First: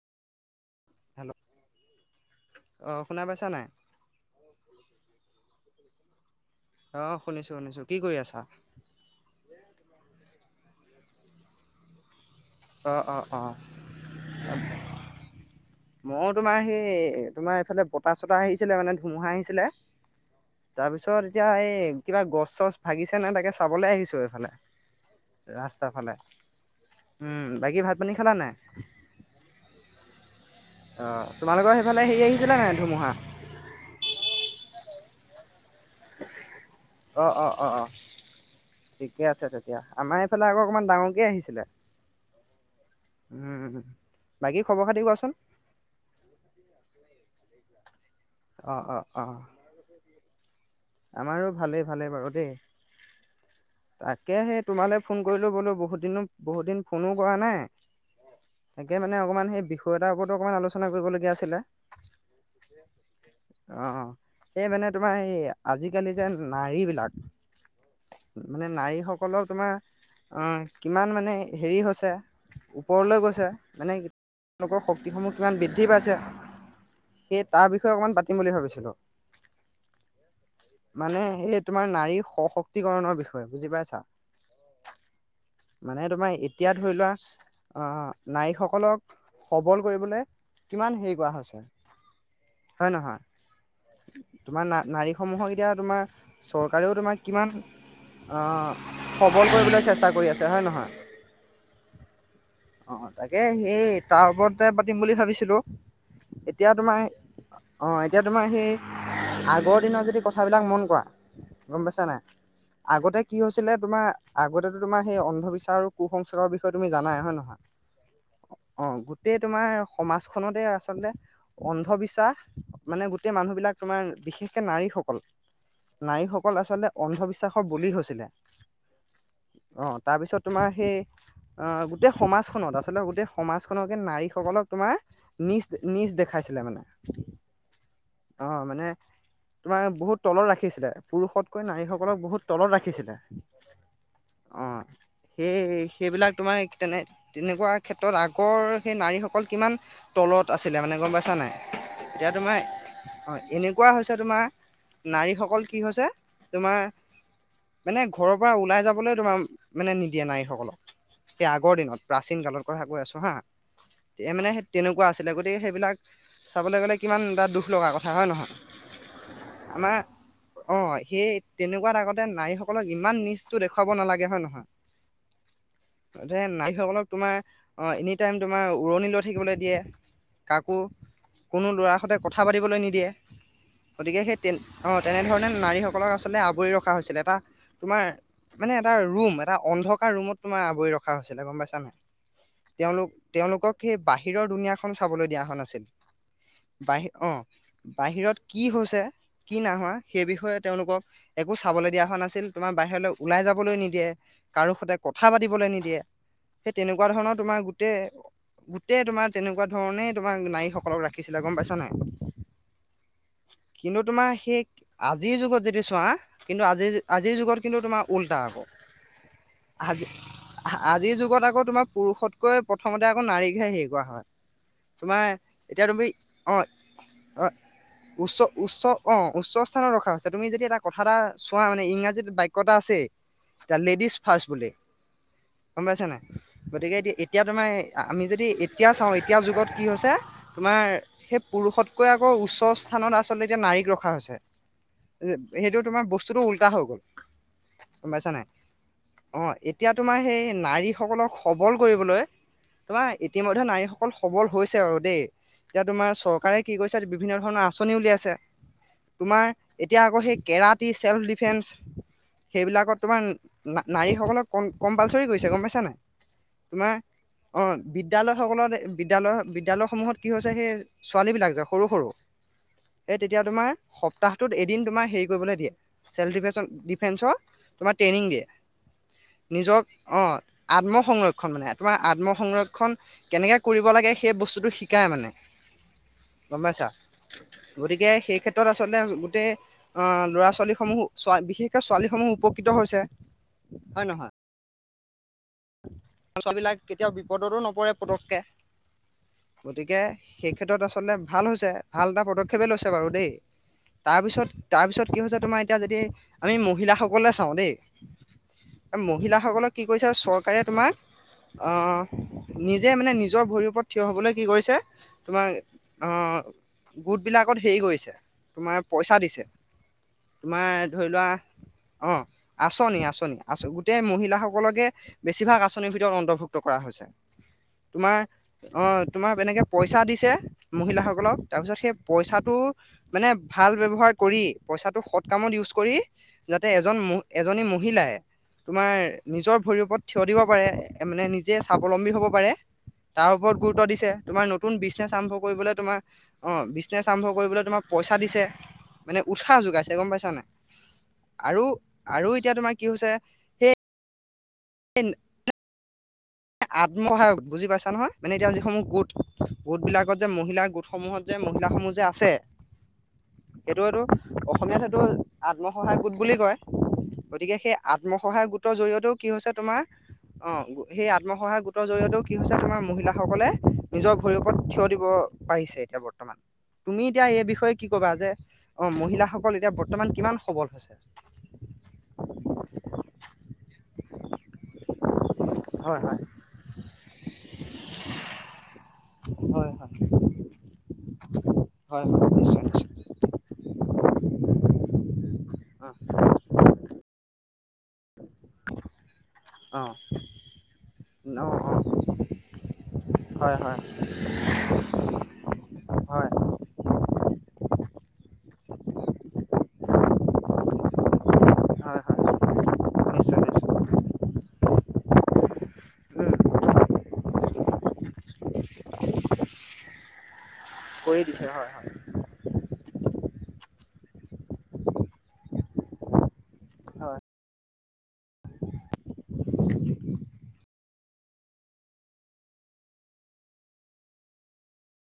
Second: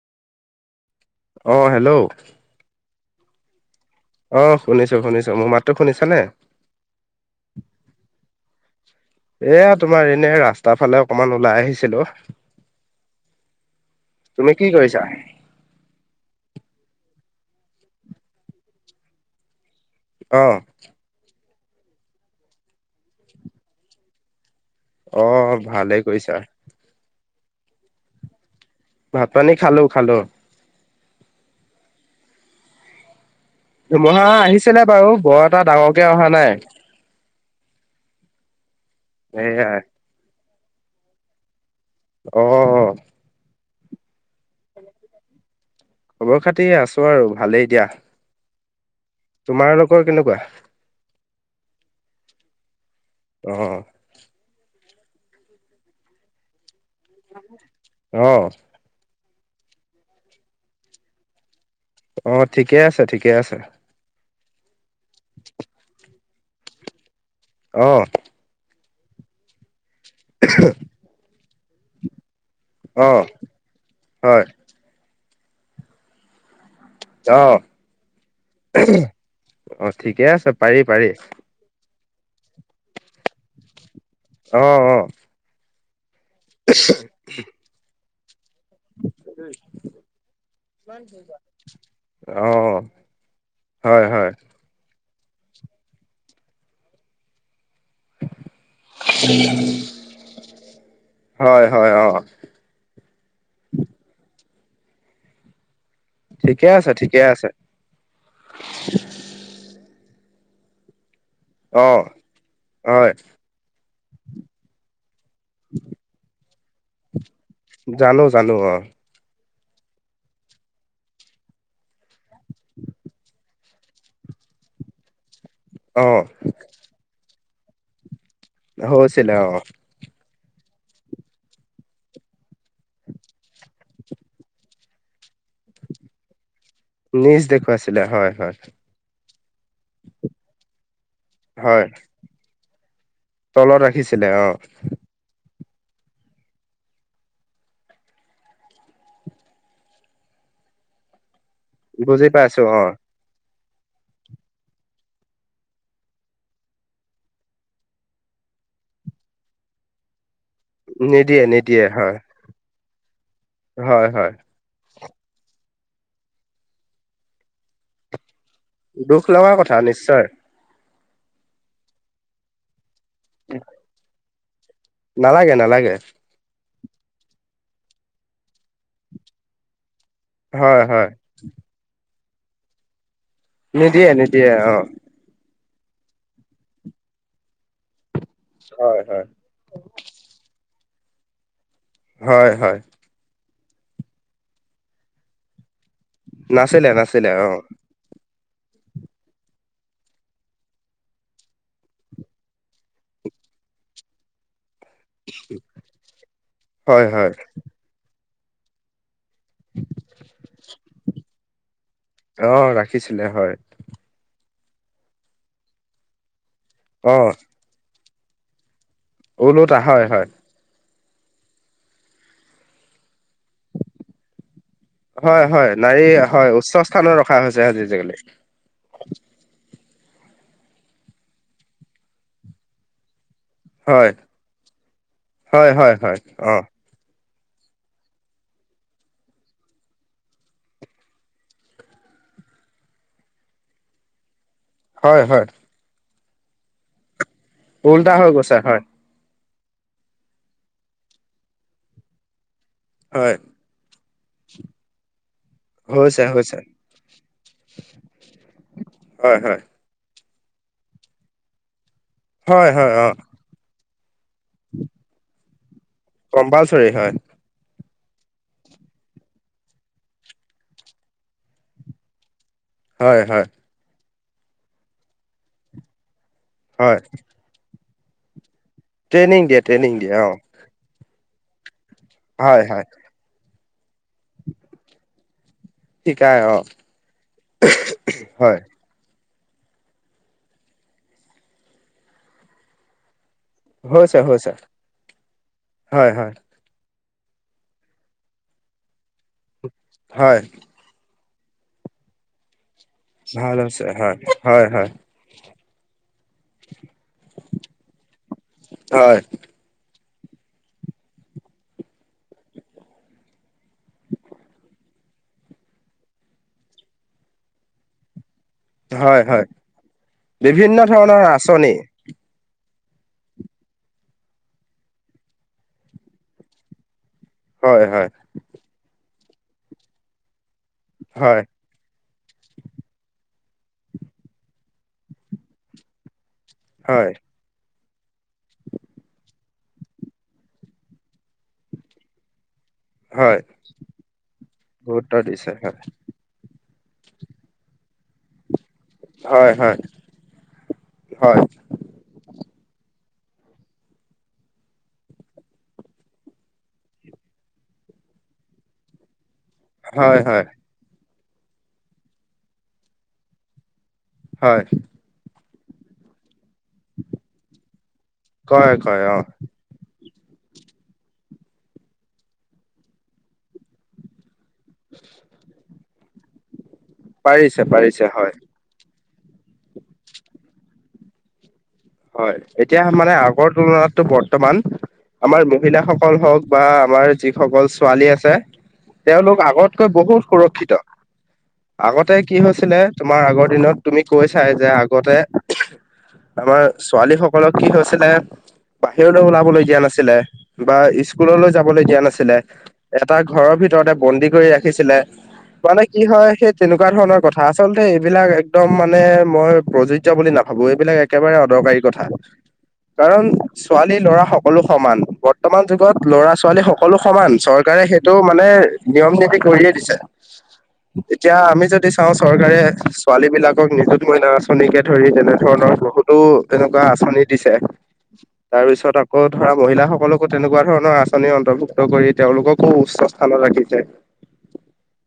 Hello অঁ, hello. অঁ, শুনা পাইছা নাই? অঁ, শুনিছোঁ শুনিছোঁ। মোৰ মাতটো শুনিছানে? অঁ, শুনিছোঁ শুনিছোঁ। কি কৰি আছা? এ, তোমাৰ এনে ৰাস্তাৰ ফালে অকণমান ওলাই আহিছিলোঁ। অঁ, অঁ, অঁ। কি কৰিছা? ময়ো তোমাৰ সেই তোমাৰ এইফালে বতাহ- চতাহ আহিছিলে মানে ধুমুহা আহিছিলে- অহ- তাৰপিছত এতিয়া এই কিবা গছ- চছ ভাঙিছে নে তাকে চাবলৈ আহিছোঁ এইফালে। অঁ, ৰাস্তাৰ ভালেই ফালে কৰিছা। উম, বাকী ভাত পানী খালা নাই? ভাত পানী খালো খালো। অঁ, তোমালোকৰ সেইফালে হেৰি আহিছে নাই ধুমুহা? ধুমুহা আহিছিলে বাৰু, বৰ এটা ডাঙৰকে অহা নাই। অঁ, অঁ, অঁ ঠিকে আছে সেয়াই। তেতিয়া। আমাৰ এইফালে আকৌ অকমান ডাঙৰকে আহিছিলে। অঁ, অঁ, অঁ। উম, বাকী খবৰ খাতি কোৱাচোন? খবৰ খাতি আছো আৰু ভালেই দিয়া। অঁ, অঁ, অঁ। তোমাৰলোকৰ কেনেকুৱা? আমাৰো ভালেই ভালে বাৰু দেই। অঁ। তাকেহে তোমালৈ ফোন কৰিলোঁ বোলো বহুত দিন ফোনো কৰা নাই। অ তাকে মানে অকমান সেই বিষয় এটাৰ ওপৰতো অকণমান আলোচনা কৰিবলগীয়া আছিলে। অঁ, ঠিকে আছে, ঠিকে আছে। অঁ, অঁ। সে মানে তোমাৰ এই আজিকালি যে নাৰী বিলাক- অঁ। মানে নাৰীসকলৰ তোমাৰ- অঁ, কিমান মানে হেৰি হৈছে, অ ওপৰলৈ গৈছে মানে- হয় তেওঁলোকৰ শক্তিসমূহ কিমান বৃদ্ধি পাইছে। সেই অঁ, তাৰ বিষয়ে অকমান পাতিম বুলি ভাবিছিলো। অঁ ঠিকে আছে। পাৰি পাৰি মানে এই তোমাৰ নাৰীৰ সশক্তিকৰণৰ বিষয়ে বুজি পাইছা। অঁ, অঁ। মানে তোমাৰ এতিয়া ধৰি লোৱা আহ নাৰীসকলক- সবল কৰিবলৈ কিমান হেৰি কৰা হৈছে! অঁ, হয় নহয় হয় -হয়। তোমাৰ না নাৰীসমুহক এতিয়া চৰকাৰেও তোমাক কিমান অঁ- সবল কৰিবলৈ চেষ্টা কৰি আছে হয়, নহয়? হয় হয় অ অঁ, তাকে সেই তাৰ ওপৰতে পাতিম বুলি ভাবিছিলোঁ। ঠিকে এতিয়া আছে তোমাৰ ঠিকে আছে অঁ, এতিয়া তোমাৰ সেই আগৰ দিনৰ - কথাবিলাক মন কৰা অ গম পাইছা নাই? হয় আগতে কি হৈছিলে তোমাৰ! আগতে টো তোমাৰ সেই অন্ধবিশ্বাস আৰু কু সংস্কাৰৰ বিষয়ে তুমি জানাই হয়, নহয়? জানোঁ-জানোঁ অ'! অ'! গোটেই তোমাৰ, সমাজখনতে আচলতে, অন্ধবিশ্বাস। মানে, গোটেই মানুহ বিলাক তোমাৰ, বিশেষকে নাৰীস কল। অ নাৰীসকল আচলতে, অন্ধবিশ্বাসৰ বলি হৈছিলে। হৈছিলে, অ'! অ'! তাৰপিছত তোমাৰ সেই, আঁ গোটেই সমাজখনত, আচলতে গোটেই সমাজখনকে, নাৰীসকলক তোমাৰ নীচ, নীচ দেখাইছিলে, মানে। নীচ দেখুৱাইছিলে, হয়, অ হয়। মানে তোমাৰ, বহুত তলত ৰাখিছিলে। পুৰুষতকৈ হয় নাৰীসকলক বহুত তলত ৰাখিছিলে। তলত ৰাখিছিলে অ'! সেই, সেইবিলাক তোমাৰ, তেনে-তেনেকুৱা ক্ষেত্ৰত আগৰ, সেই নাৰীসকল কিমান তলত আছিলে মানে। গম পাইছা নাই? বুজি এতিয়া তোমাৰ, পাইছো অ হয়! এনেকুৱা হৈছে তোমাৰ নাৰীসকল কি হৈছে! তোমাৰ মানে, ঘৰৰ পৰা ওলাই যাবলৈ, তোমাৰ মানে, নিদিয়ে নাৰীসকলক। নিদিয়ে সেই, আগৰ নিদিয়ে দিনত, হয় প্ৰাচীন কালৰ কথা কৈ আছোঁ, হা! হয় হয় এ, মানে তেনেকুৱা আছিলে। গতিকে, সেইবিলাক চাবলৈ গ'লে, কিমান এটা দুখ লগা কথা! হয় নহয়? দুখ লগা কথা! আমাৰ নিশ্চয়। অ'! সেই, তেনেকুৱাত আগতে, নাৰীসকলক ইমান নীচটো দেখুৱাব নালাগে। হয়, নহয়? এ নালাগে। তাতে, নাৰীসকলক তোমাৰ, অ'! এনিটাইম তোমাৰ, উৰণি লৈ থাকিবলৈ দিয়ে। কাকো, হয় হয় কোনো ল'ৰাৰ সৈতে, কথা পাতিবলৈ নিদিয়ে। গতিকে সেই নিদিয়ে-নিদিয়ে, তেন অ'! অ'! তেনেধৰণে, নাৰীসকলক আচলতে আৱৰি ৰখা হৈছিলে, এটা তোমাৰ, মানে এটা হয় হয় ৰুম। এটা অন্ধকাৰ ৰুমত তোমাৰ, আৱৰি ৰখা হৈছিলে। গম পাইছা নাই? হয়, হয়! তেওঁলোক, তেওঁলোকক সেই, বাহিৰৰ দুুনীয়াখন চাবলৈ দিয়া হোৱা নাছিল। নাছিলে বাহিৰ, নাছিলে অ'! বাহিৰত কি হৈছে, কি নাই হোৱা। সেই বিষয়ে, তেওঁলোকক একো চাবলৈ দিয়া হোৱা নাছিল। তোমাৰ বাহিৰলৈ ওলাই যাবলৈ নিদিয়ে। কাৰো হঁতে কথা পাতিবলৈ নিদিয়ে। সেই হয় তেনেকুৱা হয় ধৰণৰ তোমাৰ গোট-গোটেই তোমাৰ, তেনেকুৱা ধৰণে তোমাৰ, নাৰীসকলক ৰাখিছিলে। গম পাইছা নাই? অ'! ৰাখিছিলে, হয়। কিন্তু তোমাৰ সেই, আজিৰ যুগত যদি চোৱা, কিন্তু আজিৰ, অ আজিৰ যুগত কিন্তু তোমাৰ উল্টা আক। ওলোটা হয় আজি, হয় আজিৰ যুগত আকৌ তোমাৰ পুৰুষতকৈ, প্ৰথমতে আকৌ, নাৰীকহে সেৰি কৰা হয়। তোমাৰ হয়, হয়! এতিয়া তুমি নাৰী হয়, অ উচ্চ স্থানত ৰখা অ হৈছে, আজি- আজিকালি। উচ্চ উচ্চ অ'! উচ্চ স্থানত ৰখা হৈছে। তুমি যদি, এটা কথা এটা চোৱা মানে, ইংৰাজীত বাক্য এটা আছে। দা হয় লেডিজ ফাৰ্ষ্ট বুলি। হয় গম হয় পাইছা হয় নাই? অ গতিকে, এতিয়া এতিয়া তোমাৰ, আমি যদি এতিয়া চাওঁ, এতিয়াৰ যুগত কি হৈছে! তোমাৰ, সেই পুৰুষতকৈ আকৌ, উচ্চ স্থানত আচলতে এতিয়া, নাৰীক ৰখ ৰখা হৈছে। হয় হয় সেইটো তোমাৰ, বস্তুটো উল্টা হৈ গ'ল। গম উল্টা হৈ পাইছা নাই? গৈছে হয় অ'! এতিয়া তোমাৰ, সেই নাৰীসকলক সবল কৰিবলৈ তোমাৰ, হয় ইতিমধ্যে নাৰীসকল সবল হৈছে বাৰু দেই। এতিয়া, তোমাৰ হৈছে হৈছে চৰকাৰে কি কৰিছে, বিভিন্ন ধৰণৰ আঁচনিও উলিয়াইছে। হয় তোমাৰ হয় এতিয়া আকৌ সেই কেৰাটী, চেল্ফ ডিফেন্স, হয় হয় সেইবিলাকত অ তোমাৰ না নাৰীসকলক ক কম্পালচৰি কৰিছে গম পাইছা নাই কম্পালচৰি তোমাৰ হয়। অ বিদ্যালয়সকলত বিদ্যালয় বিদ্যালয়সমূহত কি হৈছে সেই ছোৱালীবলাক যে সৰু সৰু এই হয় তেতিয়া হয় তোমাৰ সপ্তাহটোত এদিন তোমাৰ হেৰি কৰিবলৈ দিয়ে, চেল্ফ ডিফেন্সত হয় ডিফেন্সৰ তোমাৰ ট্ৰেইনিং দিয়ে, ট্ৰেইনিং দিয়ে নিজক ট্ৰেইনিং দিয়ে অ আত্মসংৰক্ষণ মানে, তোমাৰ হয় হয় আত্মসংৰক্ষণ কেনেকে কৰিব লাগে সেই বস্তুটো শিকায় মানে শিকাই অ গম পাইছা, গতিকে সেই ক্ষে হয় আচলতে গোটেই অহ ল'ৰা-ছোৱালীসমূহ বিশেষকে ছোৱালী সমূহ উপকৃত হৈছে। হয় হৈছে, নহয় হৈছে। হয় হয় ছোৱালীবিলাক কেতিয়াও বিপদতো নপৰে পতককে, গতিকে হয় সেই ক্ষেত্ৰত আচলতে ভাল হৈছে, ভাল এটা পদক্ষেপেই লৈছে বাৰু দেই ভাল হৈছে হয় তাৰপিছত হয় হয় তাৰপিছত কি হৈছে তোমাৰ এতিয়া যদি আমি মহিলাসকলে চাওঁ দেই, আমি হয় মহিলাসকলক কি কৰিছে আৰু চৰকাৰে তোমাক অহ নিজে মানে নিজৰ ভৰিৰ ওপৰত থিয় হবলৈ কি কৰিছে তোমাৰ অ গোটবিলাকত হেৰি কৰিছে তোমাৰ পইছা হয় দিছে, হয় তোমাৰ বিভিন্ন ধৰি ধৰণৰ লোৱা আঁচনি অ আচনি, আচনি আচ গোটেই মহিলাসকলকে বেছিভাগ আঁচনিৰ ভিতৰত অন্তৰ্ভুক্ত কৰা হৈছে হয় হয় তোমাৰ অ তোমাক এনেকে পইচা দিছে মহিলাসকলক হয় তাৰপিছত সেই পইচাটো মানে ভাল ব্যৱহাৰ কৰি, পইচাটো সৎ কামত ইউজ কৰি যাতে এজন হয় এজনী মহিলাই তোমাৰ নিজৰ ভৰিৰ ওপৰত থিয় দিব পাৰে মানে নিজে স্বাৱলম্বী হ'ব পাৰে। তাৰ হয় ওপৰত গুৰুত্ব দিছে তোমাৰ নতুন বিজনেছ গুৰুত্ব আৰম্ভ দিছে কৰিবলে হয় তোমাৰ অ বিজনেছ আৰম্ভ কৰিবলৈ তোমাক পইচা দিছে। মানে হয় উৎসাহ হয় যোগাইছে গম পাইছা নাই হয় আৰু আৰু এতিয়া তোমাৰ কি হৈছে এন আত্মসহায়ক বুজি পাইছা নহয় মানে এতিয়া যিসমূহ গোট গোট বিলাকত হয় যে হয় মহিলাৰ গোটসমূহত যে মহিলাসমূহ যে আছে সেইটো এইটো হয় অসমীয়াত সেইটো আত্মসহায়ক গোট বুলি কয় গতিকে সেই আত্মসহায়ক গোটৰ কয় কয় জৰিয়তেও অ কি হৈছে তোমাৰ অ সেই আত্মসহায়ক গোটৰ জৰিয়তেও কি হৈছে তোমাৰ মহিলাসকলে নিজৰ ভৰিৰ ওপৰত থিয় দিব পাৰিছে এতিয়া বৰ্তমান তুমি এতিয়া এই পাৰিছে বিষয়ে কি পাৰিছে কবা যে হয় অ মহিলাসকল এতিয়া বৰ্তমান কিমান সবল হৈছে হয় এতিয়া মানে আগৰ তুলনাতটো বৰ্তমান আমাৰ হয় হয় মহিলাসকল হওক বা আমাৰ যিসকল ছোৱালী আছে তেওঁলোক হয় হয় আগতকৈ বহুত সুৰক্ষিত হয় হয় আগতে কি নিশ্চয় হৈছিলে নিশ্চয় তোমাৰ আগৰ দিনত তুমি কৈ চাই যে আগতে আমাৰ ছোৱালীস লক কি হৈছিলে বাহিৰলৈ ওলাবলৈ অ দিয়া অ নাছিলে বা অ অ স্কুললৈ যাবলৈ দিয়া নাছিলে এটা ঘৰৰ হয় হয় ভিতৰতে বন্দি কৰি ৰাখিছিলে মানে কি হয় সেই তেনেকোৱা ধৰণৰ কথা আচলতে এইবিলাক একদম মানে মই প্ৰযো জ্য বুলি নাভাবো এইবিলাক একেবাৰে অদৰকাৰী হয় কথা। হয় কাৰণ নিশ্চয় নিশ্চয় ছোৱালী ল'ৰা সকলো সমান বৰ্তমান যুগত উম ল'ৰা ছোৱালী সকলো সমান চৰকাৰে সে ইটো মানে নিয়ম নীতি কৰিয়ে দিছে। হয়। কৰি এতিয়া দিছে আমি হয় যদি চাওঁ। চৰকাৰে ছোৱালী বিলাকক নিজুত মইনা আঁচনিকে ধৰি তেনে ধৰণৰ বহুত টো তেনেকুৱা হয় আঁচনি দিছে। তাৰ পিছত আকৌ ধৰা, মহিলাসকলকো তেনেকুৱা ধৰণৰ আঁচনি অন্তৰ্ভুক্ত কৰি তেওঁলোককো উচ্চ কামৰ ৰাখিছে।